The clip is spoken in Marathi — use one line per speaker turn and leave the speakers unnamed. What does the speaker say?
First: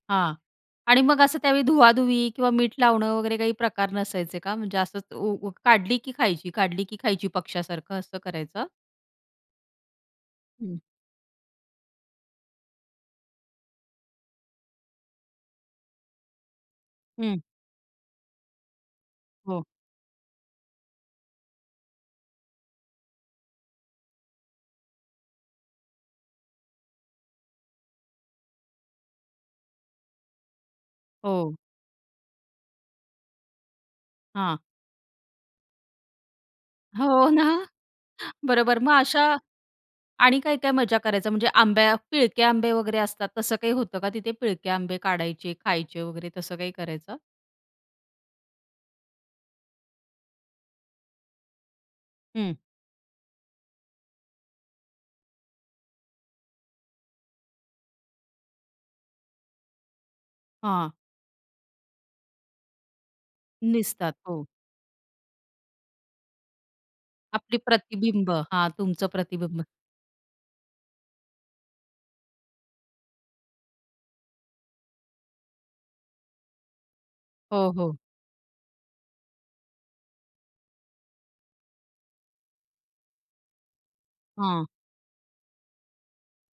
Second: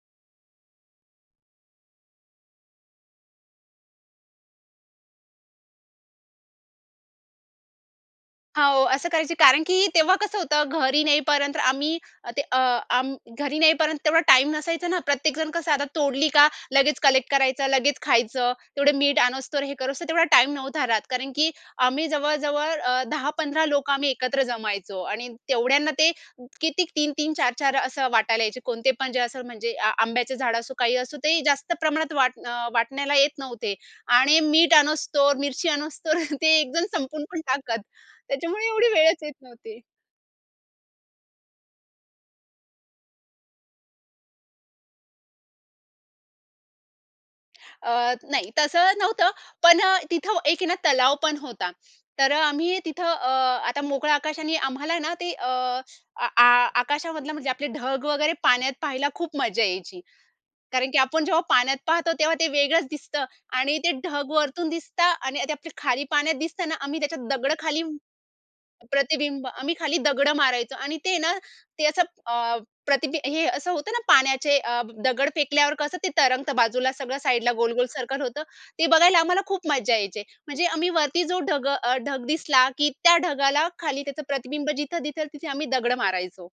हां. आणि मग असं त्यावेळी धुवा-धुवी किंवा मीठ लावणं वगैरे काही प्रकार नसायचे का? म्हणजे असं ऊ काढली की खायची, काढली की खायची, पक्ष्यासारखं असं करायचं?
हो. असं करायची कारण की तेव्हा कसं होतं
हं.
घरी नेईपर्यंत तर आम्ही अ, ते अ, अं, घरी नेईपर्यंत तेवढा टाईम नसायचा ना. प्रत्येकजण कसं आता तोडली का लगेच कलेक्ट
हं.
करायचं, लगेच खायचं, तेवढे मीठ आणोस
हो.
तर हे करोस तर तेवढा टाईम नव्हता राहत. कारण की आम्ही जवळ-जवळ अ, 10-15 लोकं आम्ही एकत्र जमायचो. आणि तेवढ्यांना ते किती 3-3 4-4 असं वाटायला यायचे. कोणते पण जे असं म्हणजे अ, आंब्याचे झाडं असो, काही असो. ते
हो.
जास्त प्रमाणात वाट अ, वाटण्याला येत नव्हते आणि
हां.
मीठ आणोस तर मिरची आणोस तर ते एकदम संपवून
हो
पण
ना,
टाकतात. त्याच्यामुळे
बरोबर.
एवढी
मग
वेळच येत
अशा
नव्हती.
आणि काय-काय मज्जा करायचा? म्हणजे आंब्या, पिळके आंबे वगैरे असतात तसं काही होतं का तिथे? पिळके आंबे काढायचे, खायचे वगैरे तसं काही करायचा?
अ, नाही तसं नव्हतं पण अ, तिथं एक आहे ना तलाव पण होता. तर अ,
हं.
आम्ही तिथं अ, आता मोकळं आकाश आणि आम्हाला ना, ते अ, अ, आ आकाशामधलं म्हणजे आपले ढग वगैरे पाण्यात पाहायला खूप मजा यायची. कारण
हां.
की आपण जेव्हा पाण्यात पाहतो तेव्हा ते वेगळंच दिसतं आणि ते
दिसतात
ढग
हो.
वरून दिसतं आणि ते आप खाली पाण्यात दिसत ना आम्ही त्याच्यात दगड
आपली
खाली
प्रतिबिंब हां तुमचं
प्रतिबिंब.
प्रतिबिंब.
आम्ही खाली दगडं मारायचो आणि ते ना, ते असं अ, प्रतिबि हे असं होतं ना, पाण्याचे अ, दगड फेकल्यावर कसं ते तरंगतं बाजूला. सगळं साइडला
हो,
गोल-गोल
हो.
सर्कल होतं. ते बघायला आम्हाला खूप मज्जा यायची. म्हणजे आम्ही वरती जो ढग अ, ढग दिसला की त्या ढगाला खाली त्याचं
हां.
प्रतिबिंब जिथं-जिथं तिथे आम्ही दगड मारायचो.